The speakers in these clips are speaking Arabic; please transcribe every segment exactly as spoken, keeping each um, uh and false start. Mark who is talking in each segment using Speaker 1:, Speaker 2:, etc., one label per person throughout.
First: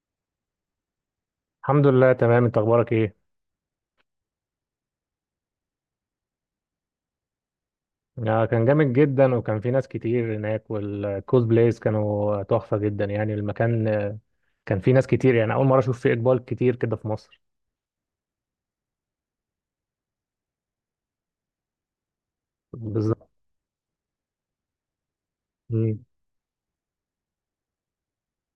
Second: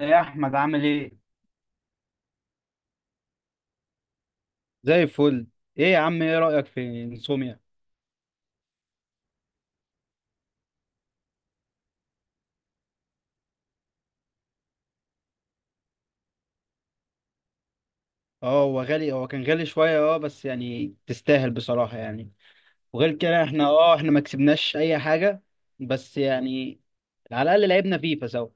Speaker 1: يا احمد عامل ايه؟
Speaker 2: الحمد لله تمام، انت اخبارك ايه؟
Speaker 1: زي الفل. ايه يا عم، ايه رأيك في انسوميا؟
Speaker 2: آه، كان جامد جدا، وكان في ناس كتير هناك، والكوز بلايز كانوا تحفة جدا. يعني المكان آه، كان في ناس كتير. يعني اول مرة اشوف فيه اقبال كتير كده في مصر.
Speaker 1: اه هو غالي، هو كان غالي شوية. اه بس يعني تستاهل بصراحة يعني. وغير
Speaker 2: بالظبط.
Speaker 1: كده احنا اه احنا ما كسبناش اي حاجة،
Speaker 2: مم.
Speaker 1: بس يعني على الأقل لعبنا فيفا سوا.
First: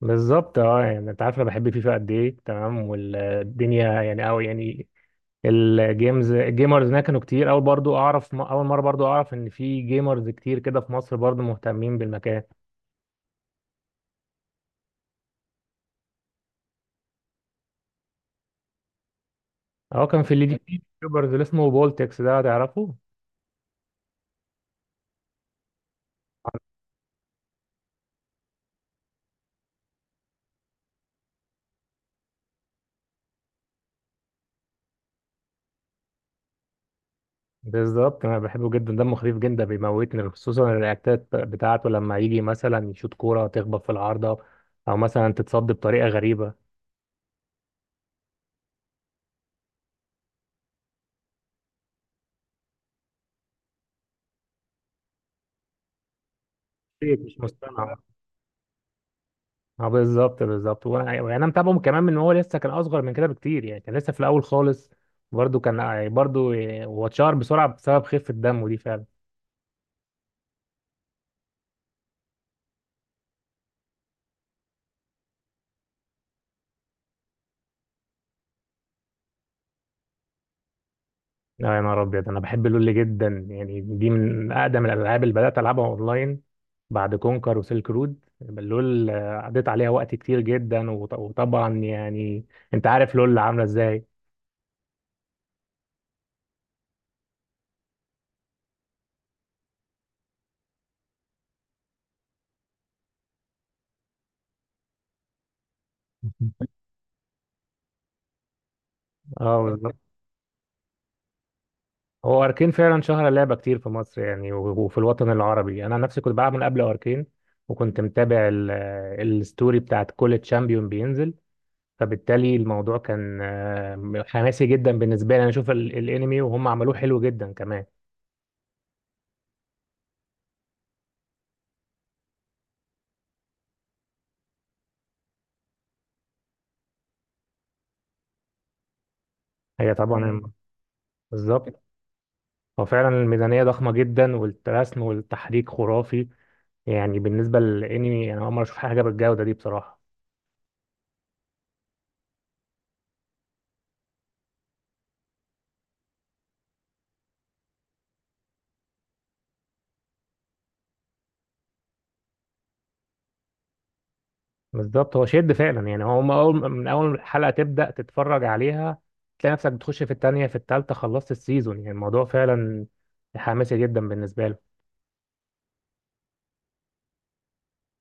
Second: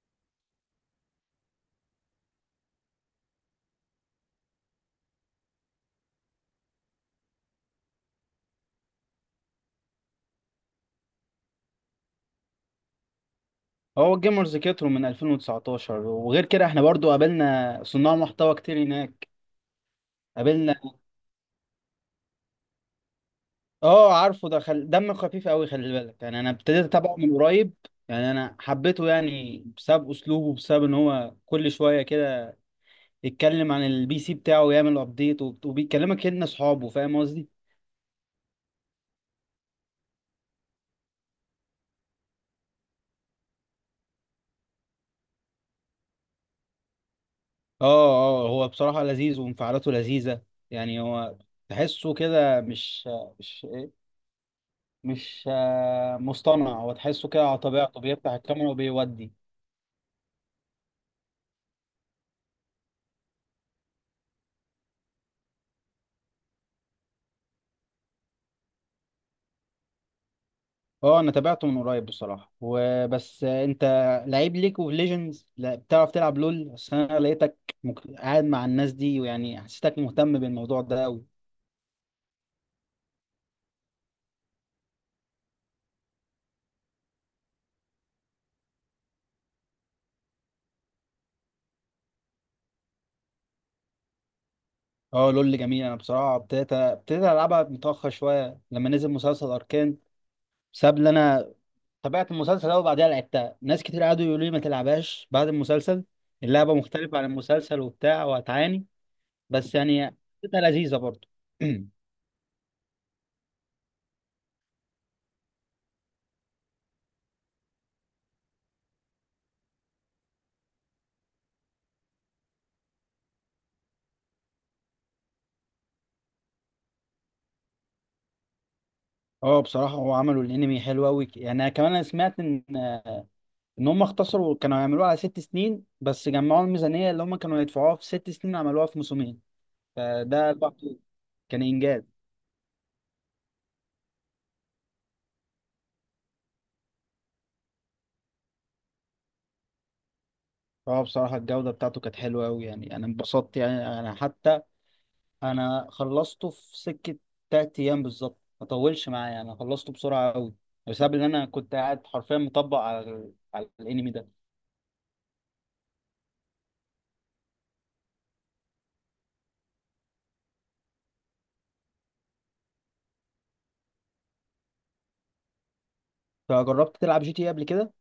Speaker 2: بالظبط. اه يعني انت عارف انا بحب فيفا قد ايه، تمام؟ والدنيا يعني، او يعني الجيمز الجيمرز هناك كانوا كتير. اول برضو اعرف، اول مرة برضو اعرف ان في جيمرز كتير كده في مصر برضو مهتمين بالمكان.
Speaker 1: هو الجيمرز كتروا من ألفين وتسعتاشر، وغير كده احنا برضو قابلنا صناع محتوى كتير هناك.
Speaker 2: اه كان في اللي
Speaker 1: قابلنا.
Speaker 2: دي يوتيوبرز اللي اسمه بولتكس ده، تعرفه؟
Speaker 1: اه عارفه ده، خل... دم خفيف قوي، خلي بالك. يعني انا ابتديت اتابعه من قريب، يعني انا حبيته يعني بسبب اسلوبه، بسبب ان هو كل شوية كده يتكلم عن البي سي بتاعه ويعمل ابديت وبيكلمك ان اصحابه، فاهم قصدي.
Speaker 2: بالظبط انا بحبه جدا، دمه خفيف جدا، بيموتني خصوصا الرياكتات بتاعته لما يجي مثلا يشوط كوره تخبط في العارضه، او مثلا تتصد بطريقه غريبه.
Speaker 1: اه. اه هو بصراحة لذيذ وانفعالاته لذيذة. يعني هو تحسه كده مش مش مش آه، مصطنع، هو
Speaker 2: شيء
Speaker 1: تحسه
Speaker 2: مش
Speaker 1: كده على
Speaker 2: مصطنع.
Speaker 1: طبيعته، بيفتح الكاميرا وبيودي.
Speaker 2: اه بالظبط بالظبط. وانا يعني انا متابعه كمان من هو لسه كان اصغر من كده بكتير. يعني كان لسه في الاول خالص، برضه كان آه، برضه هو اتشهر بسرعه بسبب خفه دمه دي فعلا.
Speaker 1: اه انا تابعته من قريب بصراحة وبس. آه، انت لعيب ليك اوف ليجندز؟ لا بتعرف تلعب لول؟ بس انا لقيتك مك... قاعد مع الناس دي، ويعني حسيتك مهتم بالموضوع ده قوي.
Speaker 2: لا يا نهار ابيض، انا بحب لول جدا. يعني دي من اقدم الالعاب اللي بدات العبها اونلاين بعد كونكر وسيلك رود. لول آه، قضيت عليها وقت كتير جدا، وط- وطبعا يعني انت عارف لول عامله ازاي.
Speaker 1: اه لول جميل. انا بصراحه ابتديت ابتديت العبها متاخر شويه لما نزل مسلسل اركان، بسبب ان انا تابعت المسلسل ده، وبعديها لعبتها. ناس كتير قعدوا يقولوا لي ما تلعبهاش بعد المسلسل، اللعبه مختلفه عن المسلسل وبتاع وهتعاني.
Speaker 2: اه
Speaker 1: بس
Speaker 2: بالظبط.
Speaker 1: يعني حسيتها لذيذه برضه.
Speaker 2: هو اركين فعلا شهر لعبه كتير في مصر يعني، و- وفي الوطن العربي. انا نفسي كنت بلعب من قبل اركين، وكنت متابع ال- آه، الستوري بتاعت كل تشامبيون بينزل. فبالتالي الموضوع كان آه، حماسي جدا بالنسبه لي. انا اشوف ال- الانمي وهم عملوه حلو جدا كمان.
Speaker 1: اه بصراحه هو عملوا الانمي حلو قوي. يعني انا كمان انا سمعت ان ان هم اختصروا، كانوا يعملوها على ست سنين، بس جمعوا الميزانيه اللي هم كانوا يدفعوها في ست سنين عملوها في موسمين.
Speaker 2: هي طبعا. مم.
Speaker 1: فده لوحده كان
Speaker 2: بالظبط.
Speaker 1: انجاز.
Speaker 2: هو فعلا الميزانية ضخمة جدا، والرسم والتحريك خرافي. يعني بالنسبة للانمي، انا اول مرة اشوف حاجة بالجودة دي بصراحة.
Speaker 1: اه بصراحة الجودة بتاعته كانت حلوة أوي، يعني أنا انبسطت. يعني أنا حتى أنا خلصته في سكة تلات أيام بالظبط، ما طولش معايا، أنا خلصته بسرعة أوي بسبب إن أنا كنت قاعد حرفيا مطبق على ال... على الأنمي ده.
Speaker 2: بالظبط هو شد فعلا. يعني هو من اول، من اول حلقة تبدأ تتفرج عليها، تلاقي نفسك بتخش في التانية في التالتة، خلصت السيزون. يعني الموضوع فعلا حماسي جدا بالنسبة له.
Speaker 1: فجربت تلعب جي تي إيه قبل كده؟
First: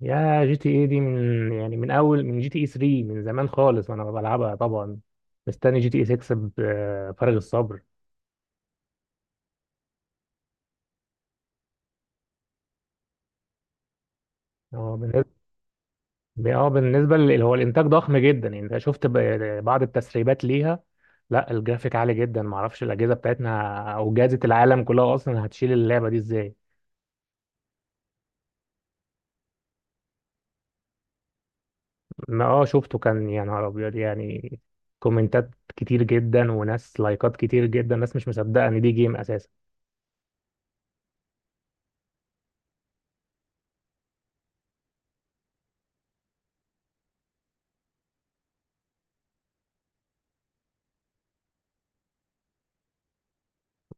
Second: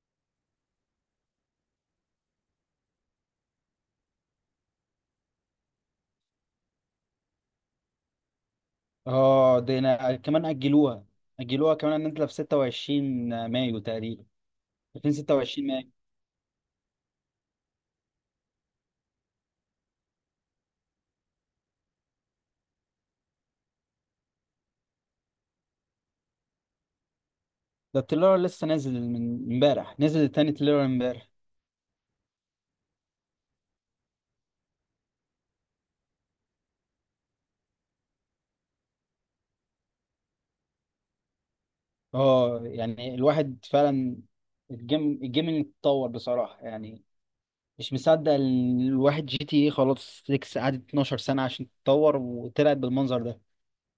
Speaker 2: يا جي تي اي دي، من يعني من اول، من جي تي اي تلاتة، من زمان خالص وانا بلعبها طبعا. مستني جي تي اي ستة بفارغ الصبر.
Speaker 1: اه ده أنا كمان أجلوها أجلوها كمان، إن أنت في ستة وعشرين مايو تقريبا،
Speaker 2: هو
Speaker 1: ألفين وستة وعشرين مايو.
Speaker 2: اه بالنسبه لل- هو الانتاج ضخم جدا. يعني انت شفت ب- بعض التسريبات ليها؟ لا الجرافيك عالي جدا، معرفش الاجهزه بتاعتنا او جهازه العالم كلها اصلا هتشيل اللعبه دي ازاي.
Speaker 1: ده التريلر لسه نازل من امبارح، نزل تاني تريلر امبارح.
Speaker 2: ما اه شفته، كان يا نهار ابيض يعني. كومنتات كتير جدا، وناس لايكات كتير جدا. ناس مش مصدقه ان دي جيم اساسا.
Speaker 1: اه يعني الواحد فعلا الجيم الجيمنج اتطور بصراحة يعني. مش مصدق ال- الواحد جي تي ايه خلاص ستة قعدت اتناشر سنة عشان تتطور وطلعت بالمنظر ده.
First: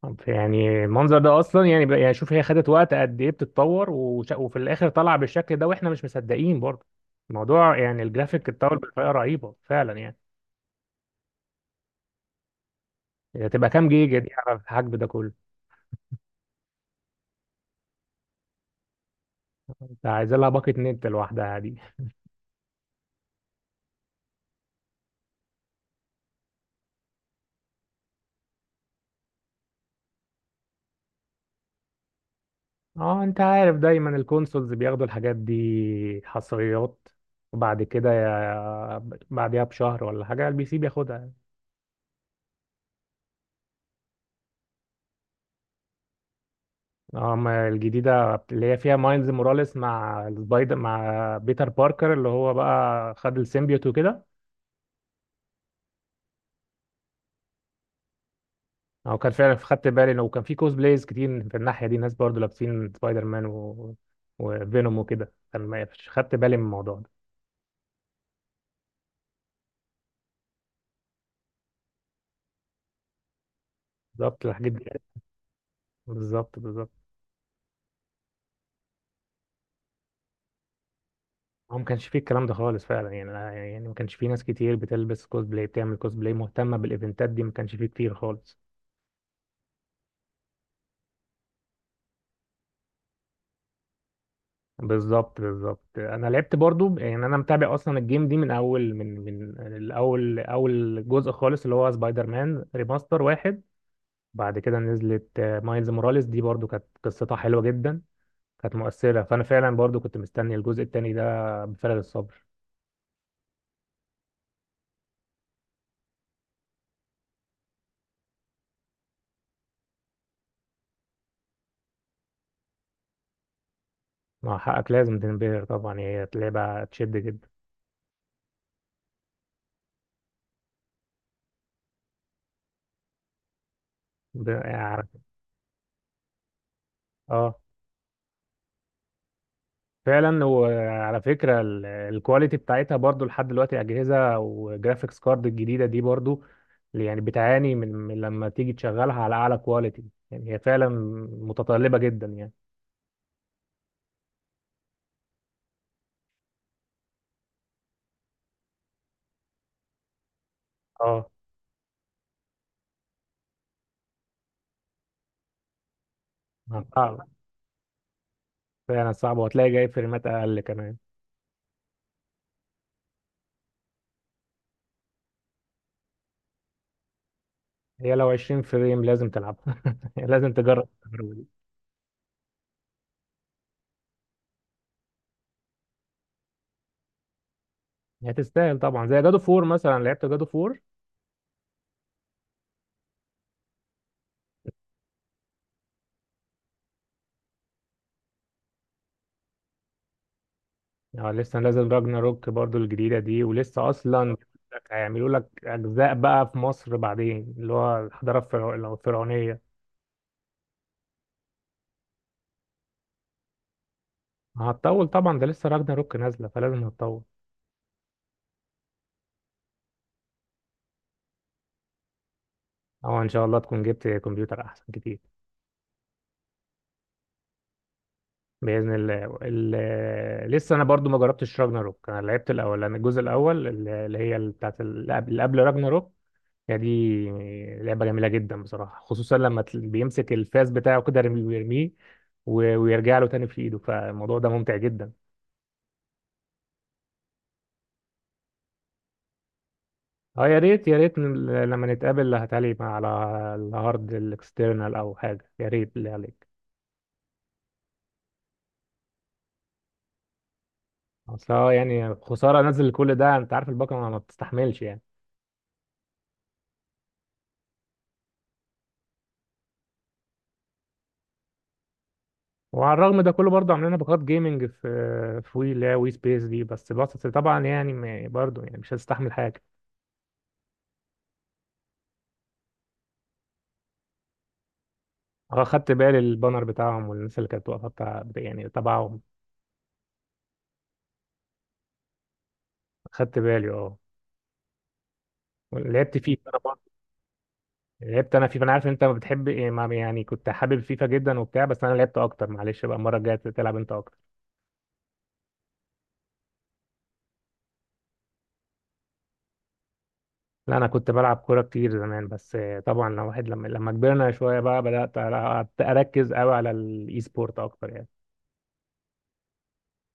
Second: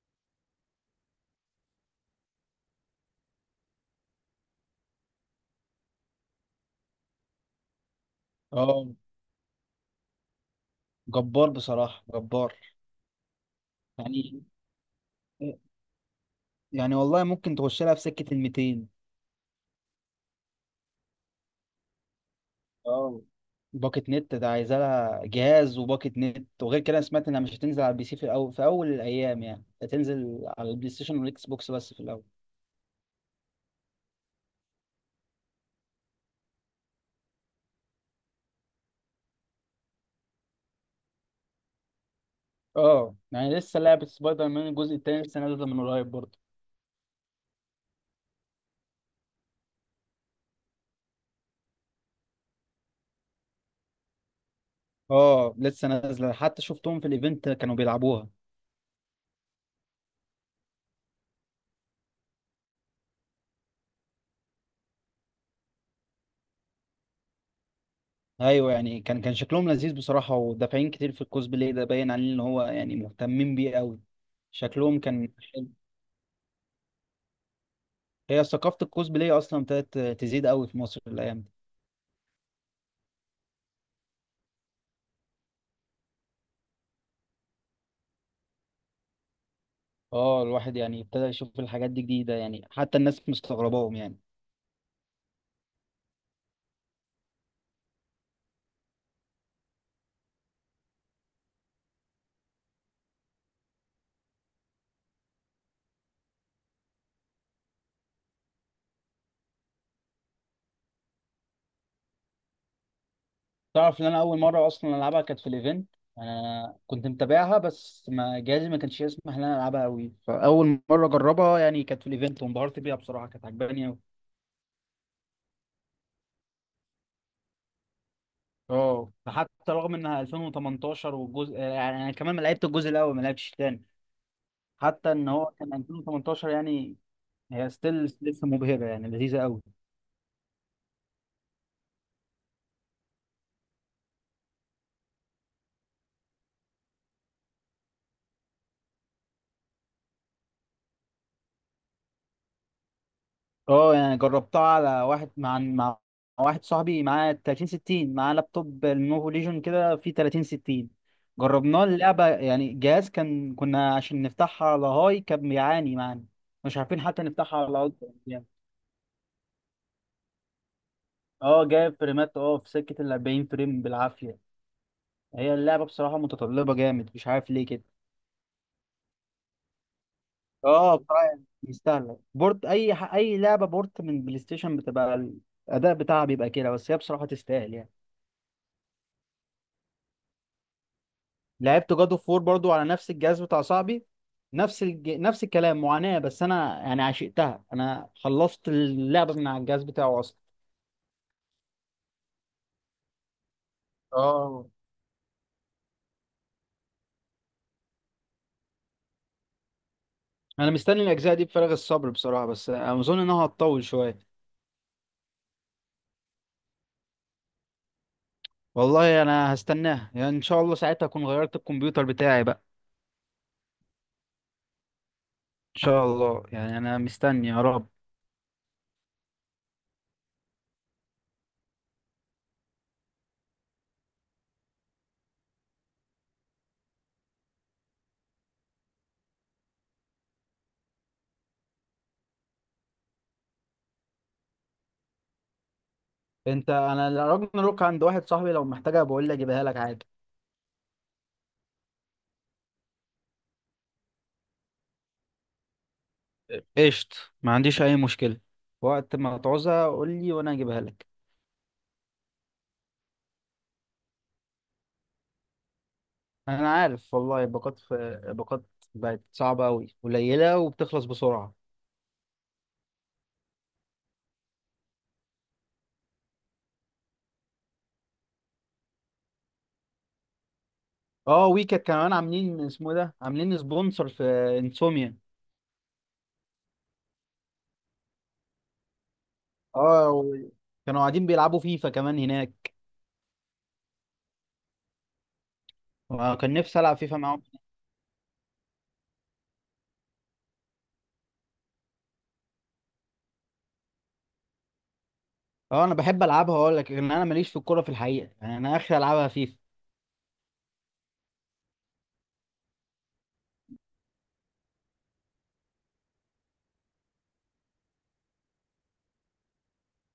Speaker 2: طب يعني المنظر ده اصلا يعني بقى- يعني شوف، هي خدت وقت قد ايه بتتطور، وش- وفي الاخر طلع بالشكل ده، واحنا مش مصدقين برضه الموضوع. يعني الجرافيك اتطور
Speaker 1: اه
Speaker 2: بطريقه رهيبه فعلا يعني.
Speaker 1: جبار بصراحة، جبار.
Speaker 2: هي تبقى كام جيجا دي
Speaker 1: يعني
Speaker 2: على الحجم ده كله؟
Speaker 1: يعني والله ممكن تخش لها في سكة ال ميتين.
Speaker 2: انت عايز لها باقة نت لوحدها دي.
Speaker 1: اه باكت نت ده عايزة لها جهاز وباكت نت. وغير كده أنا سمعت انها مش هتنزل على البي سي في الاول، في اول الايام يعني هتنزل على البلاي ستيشن والاكس بوكس بس في الاول.
Speaker 2: اه انت عارف دايما الكونسولز بياخدوا الحاجات دي حصريات، وبعد كده يا- بعديها بشهر ولا حاجة البي سي بياخدها.
Speaker 1: اه يعني لسه لعبة سبايدر مان الجزء التاني لسه نازلة من قريب برضه.
Speaker 2: اه ما الجديدة اللي هي فيها مايلز موراليس مع السبايدر، مع بيتر باركر، اللي هو بقى خد السيمبيوت وكده.
Speaker 1: اه لسه نازلة، حتى شفتهم في الايفنت كانوا بيلعبوها.
Speaker 2: او كان فعلا خدت بالي انه كان في كوز بلايز كتير في الناحية دي، ناس برضه لابسين سبايدر مان و... وفينوم وكده. كان ما خدت بالي من الموضوع ده.
Speaker 1: ايوه يعني كان كان شكلهم لذيذ بصراحه، ودافعين كتير في الكوسبلاي ده، باين عليه ان هو يعني مهتمين بيه قوي.
Speaker 2: بالظبط الحاجات دي.
Speaker 1: شكلهم كان حلو.
Speaker 2: بالظبط بالظبط.
Speaker 1: هي ثقافه الكوسبلاي اصلا ابتدت تزيد قوي في مصر الايام دي.
Speaker 2: هو ما كانش فيه الكلام ده خالص فعلا. يعني أنا- يعني ما كانش فيه ناس كتير بتلبس كوسبلاي، بتعمل كوسبلاي، مهتمه بالايفنتات دي. ما كانش فيه كتير خالص.
Speaker 1: اه الواحد يعني ابتدى يشوف الحاجات دي جديده، يعني حتى الناس مستغرباهم يعني.
Speaker 2: بالظبط بالظبط. انا لعبت برضو. يعني انا متابع اصلا الجيم دي من اول، من من الاول، اول جزء خالص اللي هو سبايدر مان ريماستر واحد. بعد كده نزلت آه، مايلز موراليس دي، برضو كانت قصتها حلوه جدا، كانت مؤثره. فانا فعلا برضو كنت مستني الجزء التاني ده بفارغ الصبر.
Speaker 1: تعرف ان انا اول مره اصلا العبها كانت في الايفنت. انا كنت متابعها، بس ما جهازي ما كانش يسمح ان انا العبها قوي، فاول مره اجربها يعني كانت في الايفنت، وانبهرت بيها بصراحه، كانت عجباني قوي.
Speaker 2: مع حقك لازم تنبهر طبعا، هي لعبه تشد جدا.
Speaker 1: اه حتى رغم انها ألفين وتمنتاشر، والجزء يعني انا كمان ما لعبت الجزء الاول، ما لعبتش الثاني،
Speaker 2: ب- يعني
Speaker 1: حتى ان هو كان ألفين وتمنتاشر يعني.
Speaker 2: اه
Speaker 1: هي ستيل لسه مبهره، يعني لذيذه قوي.
Speaker 2: فعلا. وعلى فكرة ال- الكواليتي بتاعتها برضو لحد دلوقتي، أجهزة وجرافيكس كارد الجديدة دي برضو يعني بتعاني من من لما تيجي تشغلها على أعلى كواليتي. يعني هي فعلا متطلبة جدا يعني.
Speaker 1: اه يعني جربتها على واحد مع مع واحد صاحبي معاه تلاتين ستين، معاه لابتوب لينوفو ليجون كده فيه تلاتين ستين.
Speaker 2: اه
Speaker 1: جربناه اللعبه، يعني الجهاز كان، كنا عشان نفتحها على هاي كان بيعاني معانا، مش عارفين حتى
Speaker 2: صعب،
Speaker 1: نفتحها على الترا يعني.
Speaker 2: فعلا صعب، وهتلاقي جاي فريمات أقل كمان.
Speaker 1: اه جايب فريمات، اه في سكه ال أربعين فريم بالعافيه. هي اللعبة بصراحة متطلبة جامد، مش عارف ليه كده.
Speaker 2: هي لو عشرين فريم لازم تلعبها، لازم تجرب
Speaker 1: اه بصراحة
Speaker 2: التجربة
Speaker 1: يعني
Speaker 2: دي.
Speaker 1: يستاهل بورت، اي ح- اي لعبة بورت من بلاي ستيشن بتبقى الاداء بتاعها بيبقى كده، بس هي بصراحة تستاهل يعني.
Speaker 2: هتستاهل طبعا. زي جادو فور مثلا، لعبت جادو فور؟
Speaker 1: لعبت جاد اوف وور برضو على نفس الجهاز بتاع صاحبي، نفس الج... نفس الكلام، معاناة، بس انا يعني عشقتها، انا خلصت اللعبة من على الجهاز بتاعه اصلا.
Speaker 2: اه لسه نازل راجنا روك برضو الجديدة دي، ولسه أصلا
Speaker 1: اه
Speaker 2: هيعملوا لك أجزاء بقى في مصر بعدين، اللي هو الحضارة الفرع- الفرعونية.
Speaker 1: انا مستني الاجزاء دي بفارغ الصبر بصراحه، بس اظن انها هتطول شويه.
Speaker 2: هتطول طبعا، ده لسه راجنا روك نازلة، فلازم هتطول.
Speaker 1: والله انا هستناها، يعني ان شاء الله ساعتها اكون غيرت الكمبيوتر بتاعي بقى.
Speaker 2: أو إن شاء الله تكون جبت كمبيوتر أحسن كتير.
Speaker 1: شاء الله يعني انا مستني يا رب.
Speaker 2: بإذن الله. ال- لسه أنا برضو ما جربتش راجنا روك. أنا لعبت الأول، أنا الجزء الأول، اللي اللي هي بتاعت اللي قبل، اللي قبل راجنا روك هي دي. لعبة جميلة جدا بصراحة، خصوصا لما تل- بيمسك الفاس بتاعه كده، رم- ويرميه و- ويرجع له تاني في ايده. فالموضوع ده ممتع جدا.
Speaker 1: انت انا راجناروك عند واحد صاحبي، لو محتاجها بقول لي اجيبها لك عادي.
Speaker 2: اه يا ريت يا ريت، ن- لما نتقابل هتعلي على الهارد الاكسترنال او حاجة، يا ريت اللي عليك.
Speaker 1: قشط، ما عنديش اي مشكلة. وقت ما تعوزها قول لي وانا اجيبها لك.
Speaker 2: اصل اه يعني خسارة انزل كل ده، انت عارف الباقة ما ما بتستحملش يعني.
Speaker 1: انا عارف والله الباقات في الباقات بقت صعبة قوي، قليلة وبتخلص بسرعة.
Speaker 2: وعلى الرغم ده كله، برضه عاملين باقات جيمنج في في وي، اللي هي وي سبيس دي. بس بس طبعا يعني ما- برضه يعني مش هتستحمل حاجة.
Speaker 1: اه ويكت كمان عاملين، اسمه ده، عاملين سبونسر في انسوميا.
Speaker 2: اه خدت بالي البانر بتاعهم، والناس اللي كانت واقفه بتاع يعني تبعهم.
Speaker 1: اه و- كانوا قاعدين بيلعبوا فيفا كمان هناك،
Speaker 2: خدت بالي اه. لعبت فيفا
Speaker 1: وكان
Speaker 2: انا برضه،
Speaker 1: نفسي العب فيفا معاهم.
Speaker 2: لعبت انا فيفا. انا عارف ان انت ما بتحب إيه، ما- يعني كنت حابب فيفا جدا وبتاع، بس انا لعبت اكتر. معلش بقى المره الجايه تلعب انت اكتر.
Speaker 1: اه انا بحب العبها، اقول لك ان انا ماليش في الكوره في الحقيقه، يعني انا اخر العبها فيفا.
Speaker 2: لا انا كنت بلعب كوره كتير زمان، بس آه، طبعا لو واحد لما لما كبرنا شويه بقى، بدات ألع- اركز قوي على الاي سبورت اكتر يعني.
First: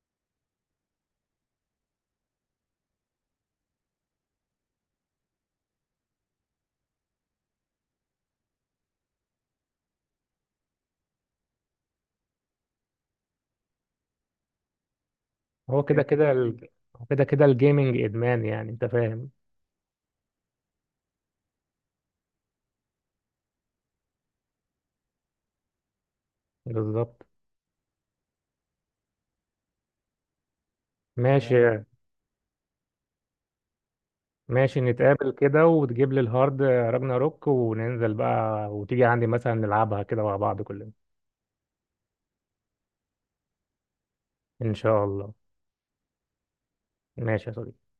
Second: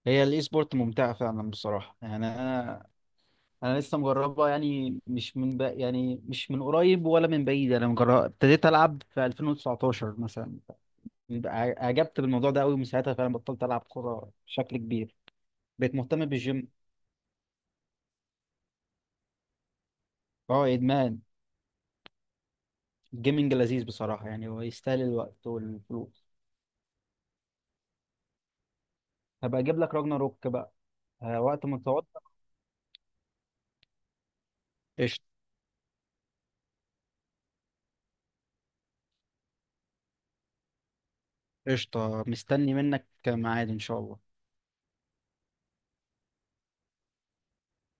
Speaker 1: هي الاي سبورت ممتعه فعلا بصراحه، يعني انا انا لسه مجربها، يعني مش من ب... يعني مش من قريب ولا من بعيد، انا مجرب ابتديت العب في ألفين وتسعتاشر مثلا. ع- اعجبت بالموضوع ده قوي، ومن ساعتها فعلا بطلت العب كوره بشكل كبير،
Speaker 2: هو
Speaker 1: بقيت
Speaker 2: كده
Speaker 1: مهتم
Speaker 2: كده
Speaker 1: بالجيم.
Speaker 2: ال... هو كده كده الجيمنج ادمان، يعني انت فاهم.
Speaker 1: اه ادمان. الجيمنج لذيذ بصراحه، يعني هو يستاهل الوقت والفلوس.
Speaker 2: بالظبط.
Speaker 1: هبقى اجيب لك راجنا روك بقى.
Speaker 2: آه،
Speaker 1: آه، وقت ما
Speaker 2: ماشي.
Speaker 1: تقعد.
Speaker 2: ماشي
Speaker 1: قشطه،
Speaker 2: نتقابل كده، وتجيب لي الهارد راجنا روك، وننزل بقى وتيجي عندي مثلا نلعبها كده مع بعض كلنا.
Speaker 1: قشطه، مستني منك ميعاد ان شاء الله.
Speaker 2: ان شاء الله. ماشي يا صديقي.